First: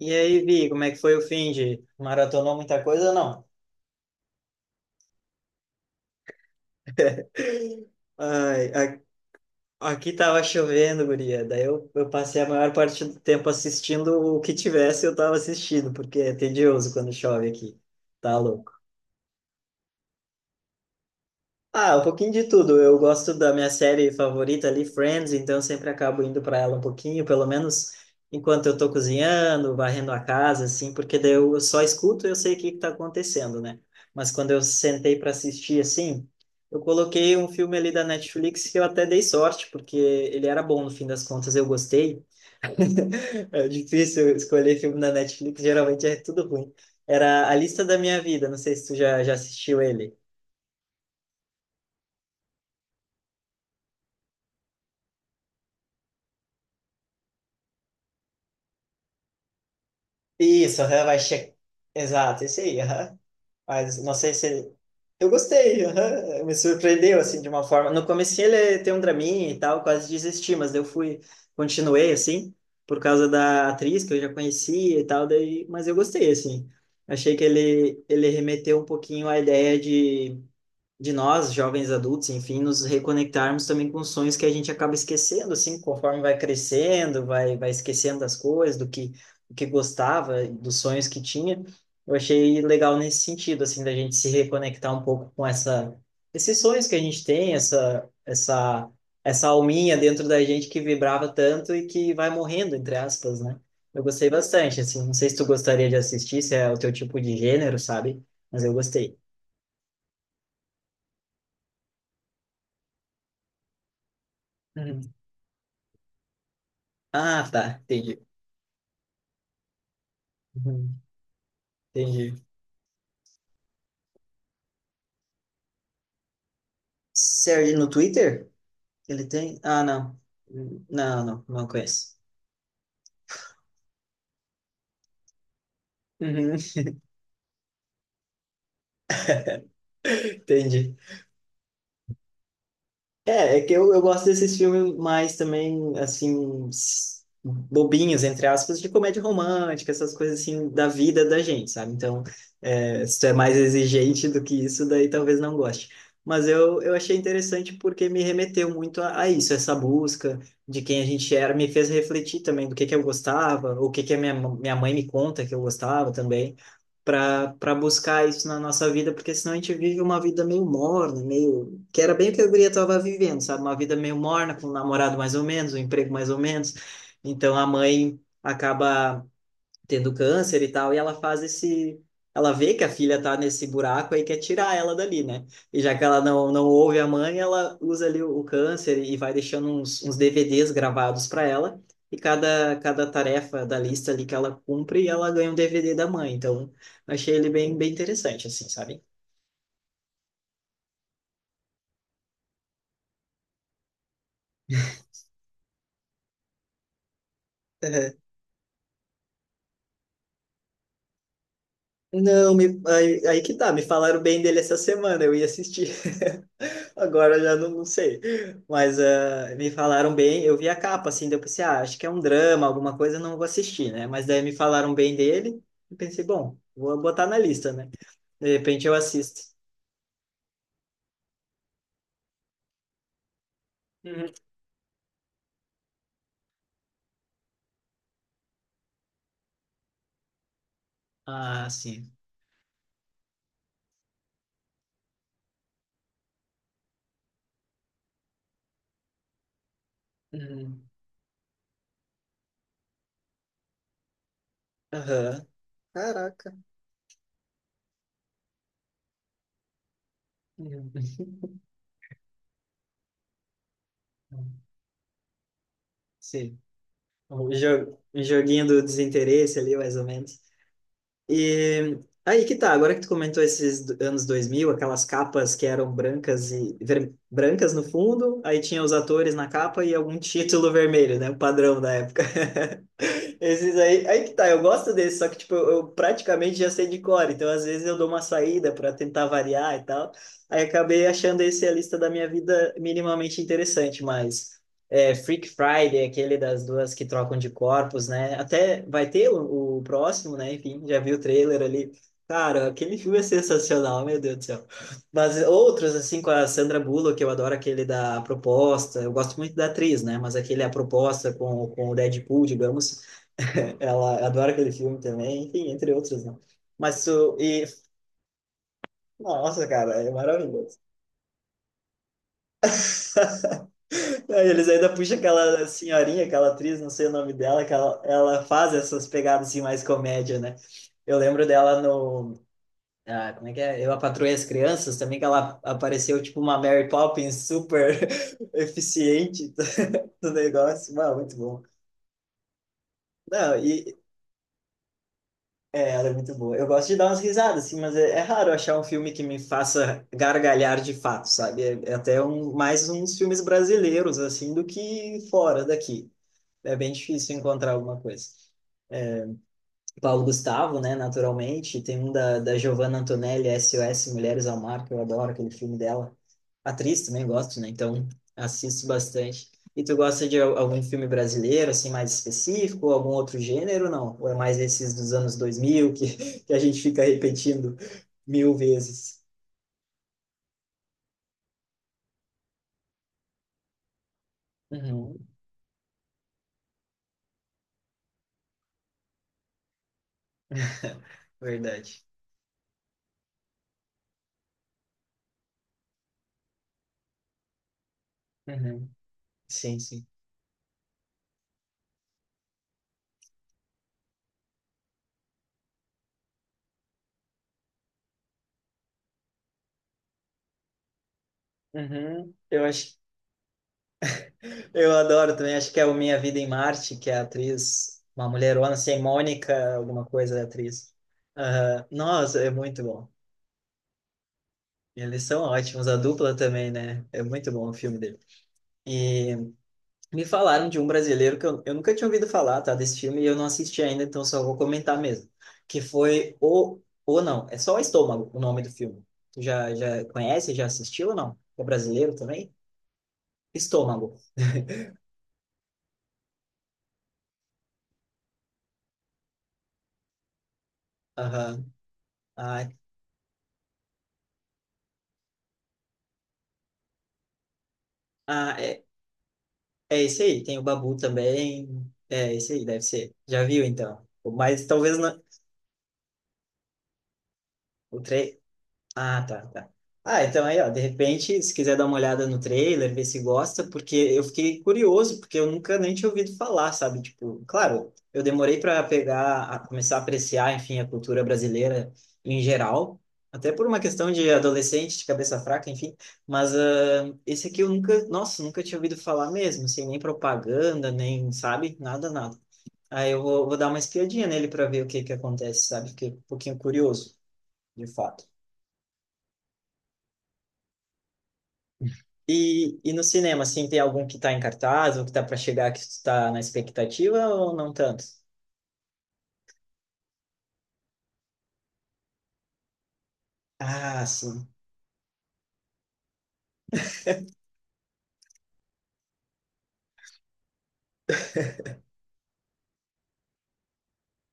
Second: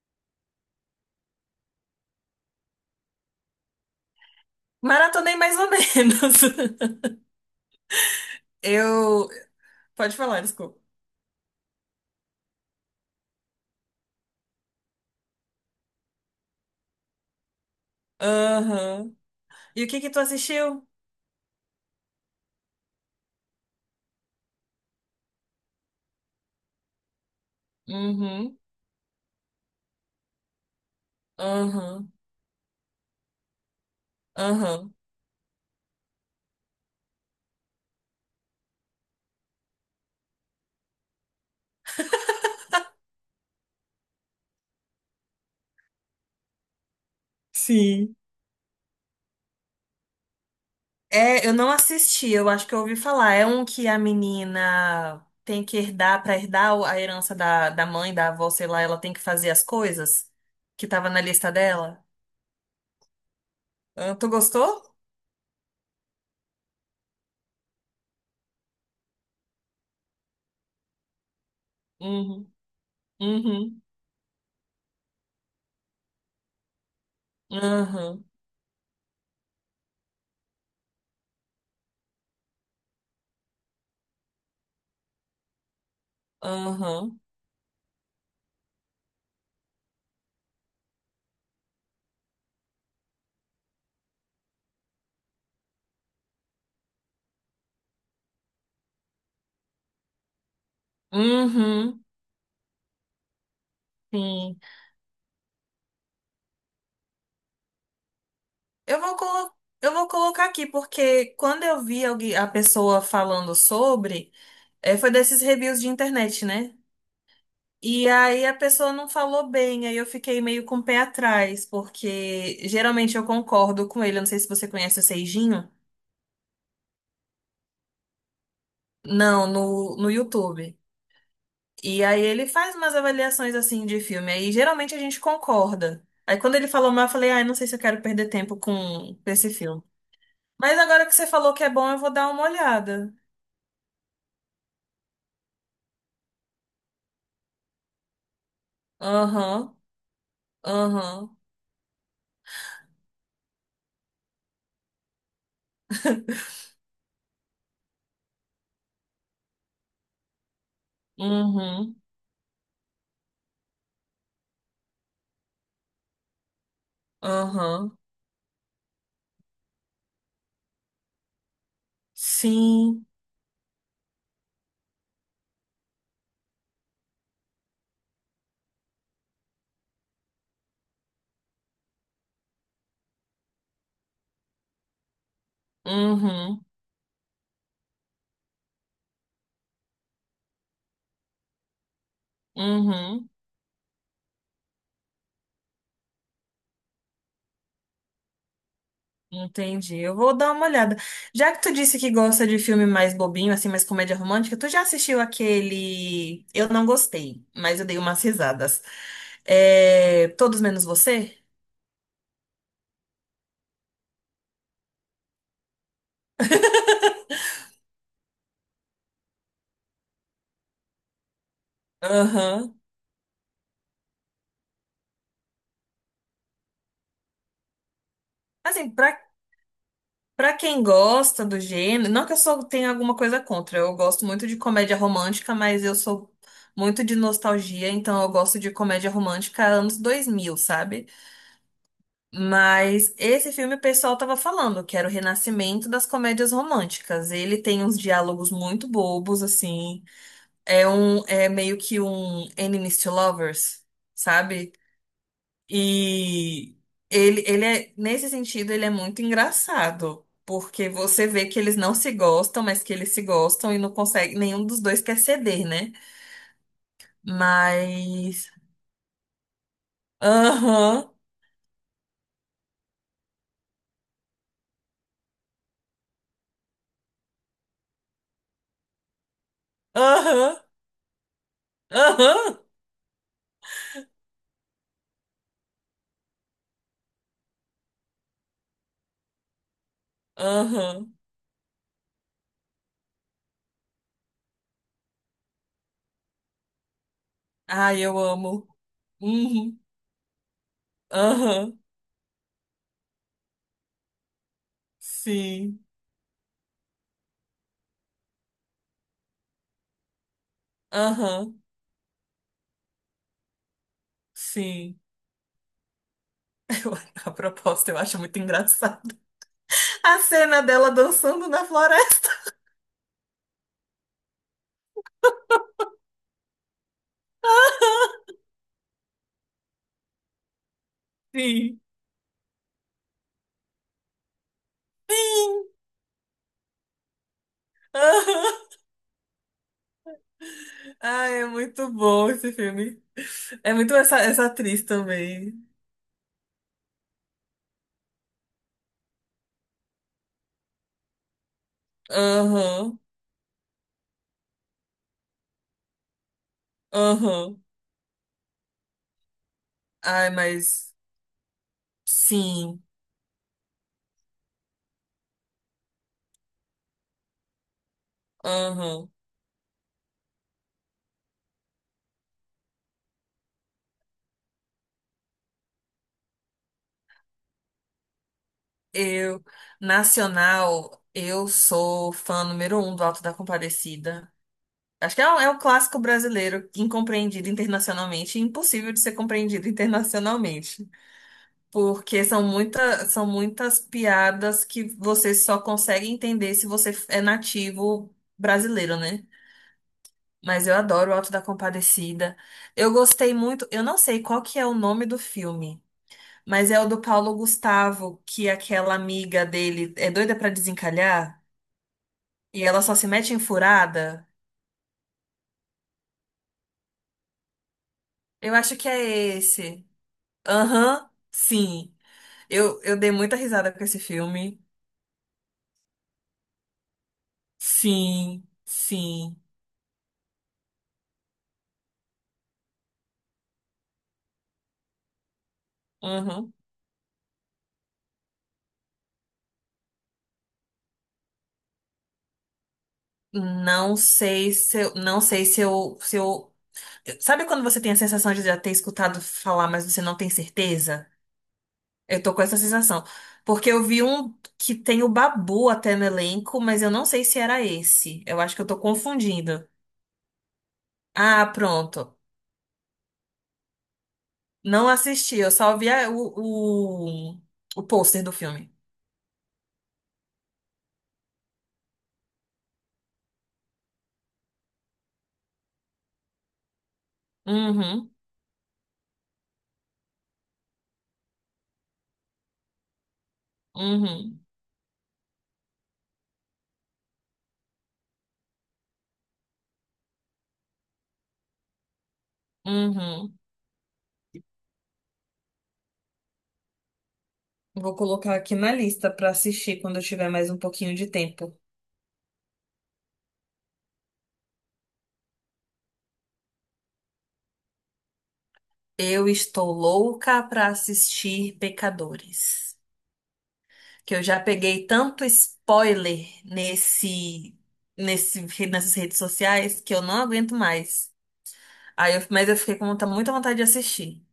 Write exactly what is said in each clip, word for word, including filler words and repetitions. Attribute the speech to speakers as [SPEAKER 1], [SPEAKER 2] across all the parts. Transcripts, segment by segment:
[SPEAKER 1] E aí, Vi, como é que foi o fim de maratonou muita coisa ou não?
[SPEAKER 2] Maratonei mais ou menos.
[SPEAKER 1] Ai, a-
[SPEAKER 2] Eu.
[SPEAKER 1] aqui
[SPEAKER 2] Pode falar,
[SPEAKER 1] tava
[SPEAKER 2] desculpa.
[SPEAKER 1] chovendo, guria. Daí eu, eu passei a maior parte do tempo assistindo o que tivesse, eu tava assistindo, porque é tedioso quando chove aqui. Tá.
[SPEAKER 2] Aham. E o que que tu assistiu?
[SPEAKER 1] Ah, um pouquinho de tudo. Eu gosto da minha série favorita ali, Friends, então eu sempre acabo indo para ela um pouquinho, pelo menos
[SPEAKER 2] Uhum.
[SPEAKER 1] enquanto eu tô cozinhando, varrendo a casa, assim, porque daí eu só
[SPEAKER 2] Aham.
[SPEAKER 1] escuto e eu sei o que que tá acontecendo, né? Mas quando eu
[SPEAKER 2] Aham.
[SPEAKER 1] sentei para assistir, assim, eu coloquei um filme ali da Netflix que eu até dei sorte, porque ele era bom no fim das contas, eu gostei. É difícil escolher filme da Netflix, geralmente é tudo ruim. Era A Lista da
[SPEAKER 2] Sim.
[SPEAKER 1] Minha Vida, não sei se tu já, já assistiu ele.
[SPEAKER 2] É, eu não assisti, eu acho que eu ouvi falar. É um que a menina tem que herdar, pra herdar o- a herança da, da mãe, da avó, sei lá, ela tem que fazer as coisas
[SPEAKER 1] Isso,
[SPEAKER 2] que
[SPEAKER 1] aham,
[SPEAKER 2] tava
[SPEAKER 1] vai
[SPEAKER 2] na lista
[SPEAKER 1] checar.
[SPEAKER 2] dela.
[SPEAKER 1] Exato, esse aí, aham. Mas não
[SPEAKER 2] Ah, tu
[SPEAKER 1] sei
[SPEAKER 2] gostou?
[SPEAKER 1] se. Eu gostei, aham. Me surpreendeu, assim, de uma forma. No comecinho ele tem um draminha e tal, quase desisti, mas daí eu fui, continuei,
[SPEAKER 2] Uhum.
[SPEAKER 1] assim, por causa da
[SPEAKER 2] Uhum.
[SPEAKER 1] atriz que eu já conhecia e tal, daí... mas eu gostei, assim. Achei que ele,
[SPEAKER 2] Aham.
[SPEAKER 1] ele remeteu um pouquinho à ideia de de nós, jovens adultos, enfim, nos reconectarmos também com sonhos que a gente acaba esquecendo, assim, conforme vai
[SPEAKER 2] Aham.
[SPEAKER 1] crescendo, vai, vai esquecendo das coisas, do que, do que gostava, dos sonhos que tinha. Eu achei legal nesse sentido, assim, da gente se reconectar um pouco com essa, esses sonhos que a gente tem, essa, essa, essa alminha dentro da gente que vibrava tanto e
[SPEAKER 2] Uhum.
[SPEAKER 1] que vai morrendo, entre aspas, né? Eu gostei
[SPEAKER 2] Sim.
[SPEAKER 1] bastante, assim, não sei se tu gostaria de assistir, se é o teu tipo de gênero, sabe? Mas eu
[SPEAKER 2] Eu vou
[SPEAKER 1] gostei.
[SPEAKER 2] colo- eu vou colocar aqui, porque quando eu vi alguém- a pessoa falando sobre, eh, foi desses reviews de internet, né?
[SPEAKER 1] Ah, tá.
[SPEAKER 2] E
[SPEAKER 1] Entendi.
[SPEAKER 2] aí a pessoa não falou bem, aí eu fiquei meio com o
[SPEAKER 1] Uhum.
[SPEAKER 2] pé atrás,
[SPEAKER 1] Entendi.
[SPEAKER 2] porque geralmente eu concordo com ele. Eu não sei se você conhece o Seijinho.
[SPEAKER 1] Serve no Twitter? Ele
[SPEAKER 2] Não,
[SPEAKER 1] tem? Ah,
[SPEAKER 2] no, no
[SPEAKER 1] não.
[SPEAKER 2] YouTube.
[SPEAKER 1] Hum, não, não, não
[SPEAKER 2] E
[SPEAKER 1] conheço.
[SPEAKER 2] aí ele faz umas avaliações assim de filme. Aí geralmente a gente concorda. Aí quando
[SPEAKER 1] Uhum.
[SPEAKER 2] ele falou mal, eu falei, ai, não sei se eu quero perder tempo com esse filme. Mas
[SPEAKER 1] Entendi.
[SPEAKER 2] agora que você falou que é bom, eu vou dar uma olhada.
[SPEAKER 1] É, é que eu, eu gosto desses filmes mais também, assim, s- bobinhos, entre aspas, de comédia
[SPEAKER 2] Aham.
[SPEAKER 1] romântica, essas coisas assim da vida
[SPEAKER 2] Aham.
[SPEAKER 1] da gente, sabe? Então, é, se tu é mais exigente do que isso, daí talvez não goste. Mas eu, eu achei interessante porque me remeteu muito a, a isso, essa busca de quem a gente era, me fez
[SPEAKER 2] Uhum.
[SPEAKER 1] refletir também do que que eu gostava, o que que a minha, minha mãe me conta que eu gostava também, para para
[SPEAKER 2] Aham.
[SPEAKER 1] buscar isso na nossa vida, porque senão a gente vive uma vida meio morna, meio que era bem o que a guria estava
[SPEAKER 2] Sim.
[SPEAKER 1] vivendo, sabe? Uma vida meio morna, com um namorado mais ou menos, um emprego mais ou menos. Então a mãe acaba tendo câncer e tal, e ela faz esse. Ela vê que a filha tá nesse buraco aí quer tirar ela dali, né? E já que ela não, não
[SPEAKER 2] Uhum.
[SPEAKER 1] ouve a mãe, ela usa ali o, o câncer e vai deixando uns, uns D V Ds gravados para ela. E cada, cada
[SPEAKER 2] Uhum.
[SPEAKER 1] tarefa da lista ali que ela cumpre, ela ganha um D V D da mãe. Então, achei ele bem, bem interessante, assim, sabe?
[SPEAKER 2] Entendi. Eu vou dar uma olhada. Já que tu disse que gosta de filme mais bobinho, assim, mais comédia romântica, tu já assistiu aquele. Eu não gostei, mas eu dei umas risadas. É... Todos menos você?
[SPEAKER 1] Não, me- aí, aí que tá, me falaram bem dele essa semana, eu ia assistir, agora já não, não sei, mas ah, me falaram bem, eu vi a capa, assim, daí eu pensei, ah, acho que é um drama,
[SPEAKER 2] Aham.
[SPEAKER 1] alguma coisa, não vou assistir, né, mas daí me falaram bem dele, e pensei, bom, vou botar na lista, né, de repente
[SPEAKER 2] Assim,
[SPEAKER 1] eu
[SPEAKER 2] pra
[SPEAKER 1] assisto.
[SPEAKER 2] Pra quem gosta do gênero, não que eu só tenha alguma coisa contra, eu gosto
[SPEAKER 1] Uhum.
[SPEAKER 2] muito de comédia romântica, mas eu sou muito de nostalgia, então eu gosto de comédia romântica anos dois mil, sabe?
[SPEAKER 1] Ah, sim.
[SPEAKER 2] Mas esse filme o pessoal tava falando que era o renascimento das comédias românticas. Ele tem uns diálogos muito bobos, assim. É
[SPEAKER 1] Uhum.
[SPEAKER 2] um, é meio que um Enemies to Lovers, sabe?
[SPEAKER 1] Aham. Caraca.
[SPEAKER 2] E ele, ele é, nesse sentido, ele é muito engraçado, porque
[SPEAKER 1] Uhum.
[SPEAKER 2] você vê que eles não se gostam, mas que eles se gostam e não consegue, nenhum dos dois quer ceder, né?
[SPEAKER 1] Sim, o jo- o
[SPEAKER 2] Mas.
[SPEAKER 1] joguinho do desinteresse ali, mais ou menos.
[SPEAKER 2] Aham,
[SPEAKER 1] E aí que tá, agora que tu comentou esses do- anos dois mil, aquelas capas que eram brancas e ver- brancas no fundo, aí tinha os atores na capa e algum
[SPEAKER 2] aham,
[SPEAKER 1] título vermelho, né? O padrão da época.
[SPEAKER 2] aham,
[SPEAKER 1] Esses aí, aí que tá, eu gosto desse só que tipo, eu, eu praticamente já sei de cor, então às vezes eu dou uma saída para tentar variar e tal. Aí acabei
[SPEAKER 2] aham.
[SPEAKER 1] achando esse a lista da minha vida minimamente interessante, mas é, Freak Friday, aquele das duas que trocam de
[SPEAKER 2] Ai,
[SPEAKER 1] corpos,
[SPEAKER 2] eu
[SPEAKER 1] né?
[SPEAKER 2] amo.
[SPEAKER 1] Até vai ter o,
[SPEAKER 2] Uhum,
[SPEAKER 1] o próximo, né? Enfim, já vi o trailer
[SPEAKER 2] aham,
[SPEAKER 1] ali. Cara, aquele filme é sensacional, meu Deus do céu. Mas
[SPEAKER 2] sim,
[SPEAKER 1] outros, assim, com a Sandra Bullock, eu adoro aquele da proposta. Eu gosto muito da atriz, né? Mas aquele é a proposta
[SPEAKER 2] aham,
[SPEAKER 1] com, com o Deadpool, digamos. Ela adora aquele filme
[SPEAKER 2] sim.
[SPEAKER 1] também, enfim, entre outros, né?
[SPEAKER 2] Eu-
[SPEAKER 1] Mas
[SPEAKER 2] a
[SPEAKER 1] tu. E,
[SPEAKER 2] proposta eu acho muito engraçada.
[SPEAKER 1] nossa, cara, é
[SPEAKER 2] A cena
[SPEAKER 1] maravilhoso.
[SPEAKER 2] dela dançando na floresta.
[SPEAKER 1] Aí eles ainda puxam aquela senhorinha, aquela atriz, não sei o nome dela, que ela, ela faz essas pegadas assim, mais comédia, né? Eu lembro dela
[SPEAKER 2] Sim.
[SPEAKER 1] no. Ah, como é que é? Eu, a Patroa e as Crianças, também que
[SPEAKER 2] Sim.
[SPEAKER 1] ela apareceu tipo uma Mary Poppins super eficiente do do negócio. Mano, muito
[SPEAKER 2] Ai, é
[SPEAKER 1] bom.
[SPEAKER 2] muito bom esse filme.
[SPEAKER 1] Não,
[SPEAKER 2] É muito
[SPEAKER 1] e,
[SPEAKER 2] essa, essa atriz também.
[SPEAKER 1] é, ela é muito boa. Eu gosto de dar umas risadas, assim, mas é, é raro achar um filme que me faça gargalhar de fato, sabe? É, é até um, mais
[SPEAKER 2] Aham,
[SPEAKER 1] uns filmes brasileiros, assim, do que fora daqui. É bem difícil
[SPEAKER 2] aham.
[SPEAKER 1] encontrar alguma coisa. Paulo
[SPEAKER 2] Ai,
[SPEAKER 1] Gustavo, né,
[SPEAKER 2] mas
[SPEAKER 1] naturalmente. Tem um da, da
[SPEAKER 2] sim,
[SPEAKER 1] Giovanna Antonelli, S O S Mulheres ao Mar, que eu adoro aquele filme dela. Atriz também gosto, né? Então assisto
[SPEAKER 2] aham.
[SPEAKER 1] bastante. E tu gosta de al- algum filme brasileiro, assim, mais específico, ou algum outro gênero, não? Ou é mais esses dos anos dois mil que, que a gente fica repetindo mil vezes?
[SPEAKER 2] Eu, Nacional, eu sou fã número um do Alto da Compadecida. Acho
[SPEAKER 1] Uhum.
[SPEAKER 2] que é um, é um clássico brasileiro incompreendido internacionalmente, e impossível de ser compreendido internacionalmente.
[SPEAKER 1] Verdade.
[SPEAKER 2] Porque são muita, são muitas piadas que você só consegue entender se você é nativo
[SPEAKER 1] Uhum.
[SPEAKER 2] brasileiro, né?
[SPEAKER 1] Sim, sim.
[SPEAKER 2] Mas eu adoro o Alto da Compadecida. Eu gostei muito, eu não sei qual que é o nome do filme, mas é o do Paulo Gustavo, que aquela amiga dele é doida pra desencalhar
[SPEAKER 1] Uhum.
[SPEAKER 2] e
[SPEAKER 1] Eu
[SPEAKER 2] ela só
[SPEAKER 1] acho,
[SPEAKER 2] se mete em furada.
[SPEAKER 1] eu adoro também, acho que é o Minha Vida em Marte, que é a atriz, uma
[SPEAKER 2] Eu
[SPEAKER 1] mulherona,
[SPEAKER 2] acho que
[SPEAKER 1] assim, é
[SPEAKER 2] é
[SPEAKER 1] Mônica,
[SPEAKER 2] esse.
[SPEAKER 1] alguma coisa, é a atriz.
[SPEAKER 2] Aham,
[SPEAKER 1] Aham.
[SPEAKER 2] sim.
[SPEAKER 1] Nossa, é
[SPEAKER 2] Eu,
[SPEAKER 1] muito
[SPEAKER 2] eu
[SPEAKER 1] bom.
[SPEAKER 2] dei muita risada com esse filme.
[SPEAKER 1] Eles são ótimos, a dupla também, né? É muito bom o filme dele.
[SPEAKER 2] Sim,
[SPEAKER 1] E
[SPEAKER 2] sim.
[SPEAKER 1] me falaram de um brasileiro que eu, eu nunca tinha ouvido falar, tá? Desse filme e eu não assisti ainda, então só vou comentar mesmo. Que foi
[SPEAKER 2] Aham.
[SPEAKER 1] o. Ou não, é só o Estômago o nome do filme. Tu já, já conhece, já assistiu ou não? É brasileiro também?
[SPEAKER 2] Não
[SPEAKER 1] Estômago.
[SPEAKER 2] sei se eu, não sei se eu, se eu, sabe quando você tem a sensação de já ter escutado falar, mas você não tem certeza?
[SPEAKER 1] Aham.
[SPEAKER 2] Eu tô com essa
[SPEAKER 1] Ah,
[SPEAKER 2] sensação, porque eu vi um que tem o Babu até no elenco, mas eu não sei se era esse. Eu
[SPEAKER 1] ah,
[SPEAKER 2] acho que eu tô
[SPEAKER 1] é,
[SPEAKER 2] confundindo.
[SPEAKER 1] é esse aí. Tem o Babu
[SPEAKER 2] Ah,
[SPEAKER 1] também.
[SPEAKER 2] pronto.
[SPEAKER 1] É esse aí, deve ser. Já viu então. Mas
[SPEAKER 2] Não
[SPEAKER 1] talvez não.
[SPEAKER 2] assisti, eu só vi a- o, o, o
[SPEAKER 1] O
[SPEAKER 2] pôster do
[SPEAKER 1] tre...
[SPEAKER 2] filme.
[SPEAKER 1] Ah, tá, tá. Ah, então aí, ó, de repente, se quiser dar uma olhada no trailer, ver se gosta, porque eu fiquei curioso, porque eu nunca nem tinha ouvido falar, sabe? Tipo, claro,
[SPEAKER 2] Uhum,
[SPEAKER 1] eu demorei para pegar, a começar a apreciar, enfim, a cultura brasileira em geral, até por uma questão de
[SPEAKER 2] uhum,
[SPEAKER 1] adolescente, de cabeça fraca, enfim, mas ah, esse aqui eu nunca, nossa, nunca tinha ouvido falar mesmo, sem nem propaganda, nem, sabe? Nada, nada. Aí eu
[SPEAKER 2] uhum.
[SPEAKER 1] vou, vou dar uma espiadinha nele para ver o que que acontece, sabe? Fiquei um pouquinho curioso, de
[SPEAKER 2] Vou
[SPEAKER 1] fato.
[SPEAKER 2] colocar aqui na lista pra assistir quando eu tiver mais um pouquinho de tempo.
[SPEAKER 1] E, e no cinema, assim, tem algum que tá em cartaz ou que tá para chegar que tu tá na expectativa ou não tanto?
[SPEAKER 2] Eu estou louca para assistir Pecadores,
[SPEAKER 1] Ah,
[SPEAKER 2] que eu já
[SPEAKER 1] sim.
[SPEAKER 2] peguei tanto spoiler nesse, nesse, nessas redes sociais que eu não aguento mais. Aí eu- mas eu fiquei com muita, muita vontade de assistir,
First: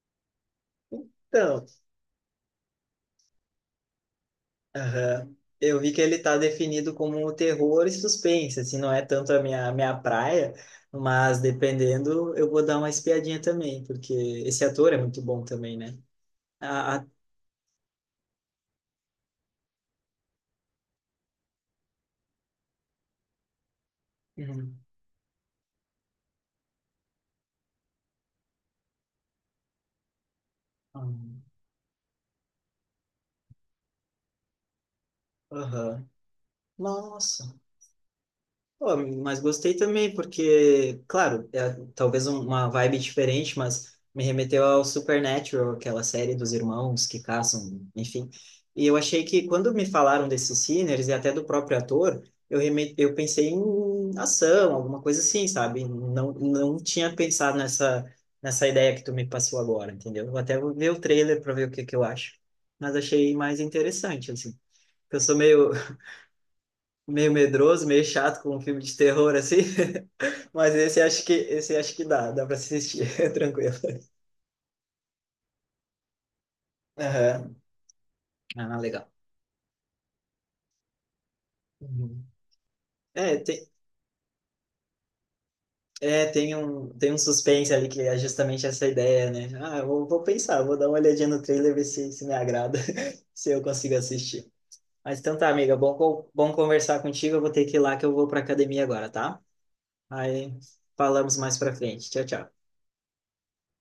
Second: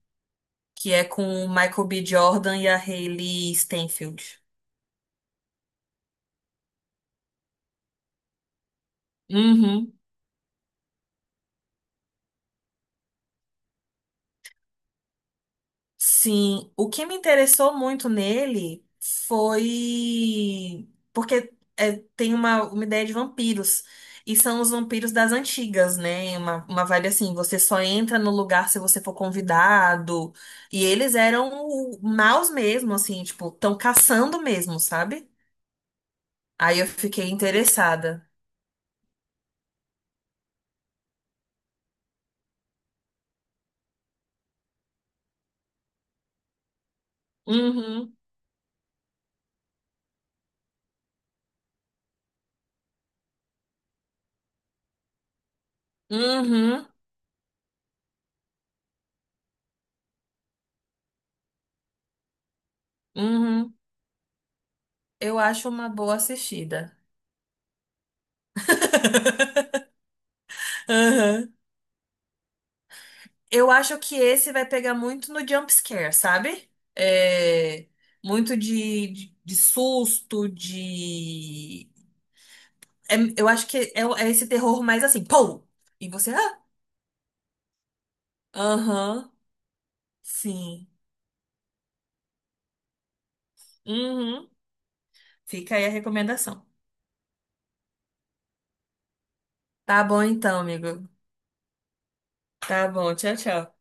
[SPEAKER 2] que é com o
[SPEAKER 1] Então,
[SPEAKER 2] Michael B. Jordan e a Hailey Steinfeld.
[SPEAKER 1] aham. Eu vi que ele tá definido como um terror e suspense, assim, não é tanto a minha,
[SPEAKER 2] Uhum.
[SPEAKER 1] minha praia, mas dependendo, eu vou dar uma espiadinha também, porque esse ator é muito bom também, né?
[SPEAKER 2] Sim, o
[SPEAKER 1] A, a...
[SPEAKER 2] que me interessou muito nele foi porque é, tem uma, uma ideia de vampiros. E são os
[SPEAKER 1] Uhum.
[SPEAKER 2] vampiros das antigas, né? Uma, uma vibe assim, você só entra no lugar se você for convidado. E eles eram o- maus mesmo, assim, tipo, tão caçando mesmo, sabe?
[SPEAKER 1] Aham.
[SPEAKER 2] Aí eu fiquei
[SPEAKER 1] Nossa.
[SPEAKER 2] interessada.
[SPEAKER 1] Pô, mas gostei também, porque, claro, é talvez um- uma vibe diferente, mas me remeteu ao Supernatural, aquela série dos irmãos que caçam,
[SPEAKER 2] Uhum,
[SPEAKER 1] enfim. E eu achei que quando me falaram desses Sinners e até do próprio ator, eu, reme eu pensei em ação, alguma coisa assim, sabe? Não, não
[SPEAKER 2] uhum,
[SPEAKER 1] tinha pensado nessa, nessa ideia que tu me passou agora, entendeu? Vou até vou ver o trailer para ver o que que eu acho. Mas achei mais
[SPEAKER 2] uhum.
[SPEAKER 1] interessante, assim. Eu sou
[SPEAKER 2] Eu acho
[SPEAKER 1] meio,
[SPEAKER 2] uma boa assistida.
[SPEAKER 1] meio medroso, meio chato com um filme de terror, assim. Mas esse acho que
[SPEAKER 2] Uhum.
[SPEAKER 1] esse acho que dá, dá para assistir,
[SPEAKER 2] Eu
[SPEAKER 1] tranquilo.
[SPEAKER 2] acho que esse vai pegar muito no jump scare, sabe?
[SPEAKER 1] Aham.
[SPEAKER 2] É, muito
[SPEAKER 1] Ah,
[SPEAKER 2] de,
[SPEAKER 1] legal.
[SPEAKER 2] de, de susto, de.
[SPEAKER 1] Uhum.
[SPEAKER 2] É-
[SPEAKER 1] É,
[SPEAKER 2] eu acho
[SPEAKER 1] tem,
[SPEAKER 2] que é, o- é esse terror mais assim, pô! E
[SPEAKER 1] é,
[SPEAKER 2] você,
[SPEAKER 1] tem
[SPEAKER 2] ah,
[SPEAKER 1] um, tem um suspense ali que é justamente essa ideia,
[SPEAKER 2] aham,
[SPEAKER 1] né? Ah, eu vou, vou pensar, vou dar
[SPEAKER 2] sim.
[SPEAKER 1] uma olhadinha no trailer, ver se, se me agrada, se eu consigo assistir.
[SPEAKER 2] Uhum.
[SPEAKER 1] Mas então tá,
[SPEAKER 2] Fica
[SPEAKER 1] amiga,
[SPEAKER 2] aí a
[SPEAKER 1] bom, co- bom
[SPEAKER 2] recomendação.
[SPEAKER 1] conversar contigo. Eu vou ter que ir lá que eu vou pra academia agora, tá?
[SPEAKER 2] Tá bom
[SPEAKER 1] Aí
[SPEAKER 2] então, amigo.
[SPEAKER 1] falamos mais pra frente. Tchau, tchau.
[SPEAKER 2] Tá bom, tchau, tchau.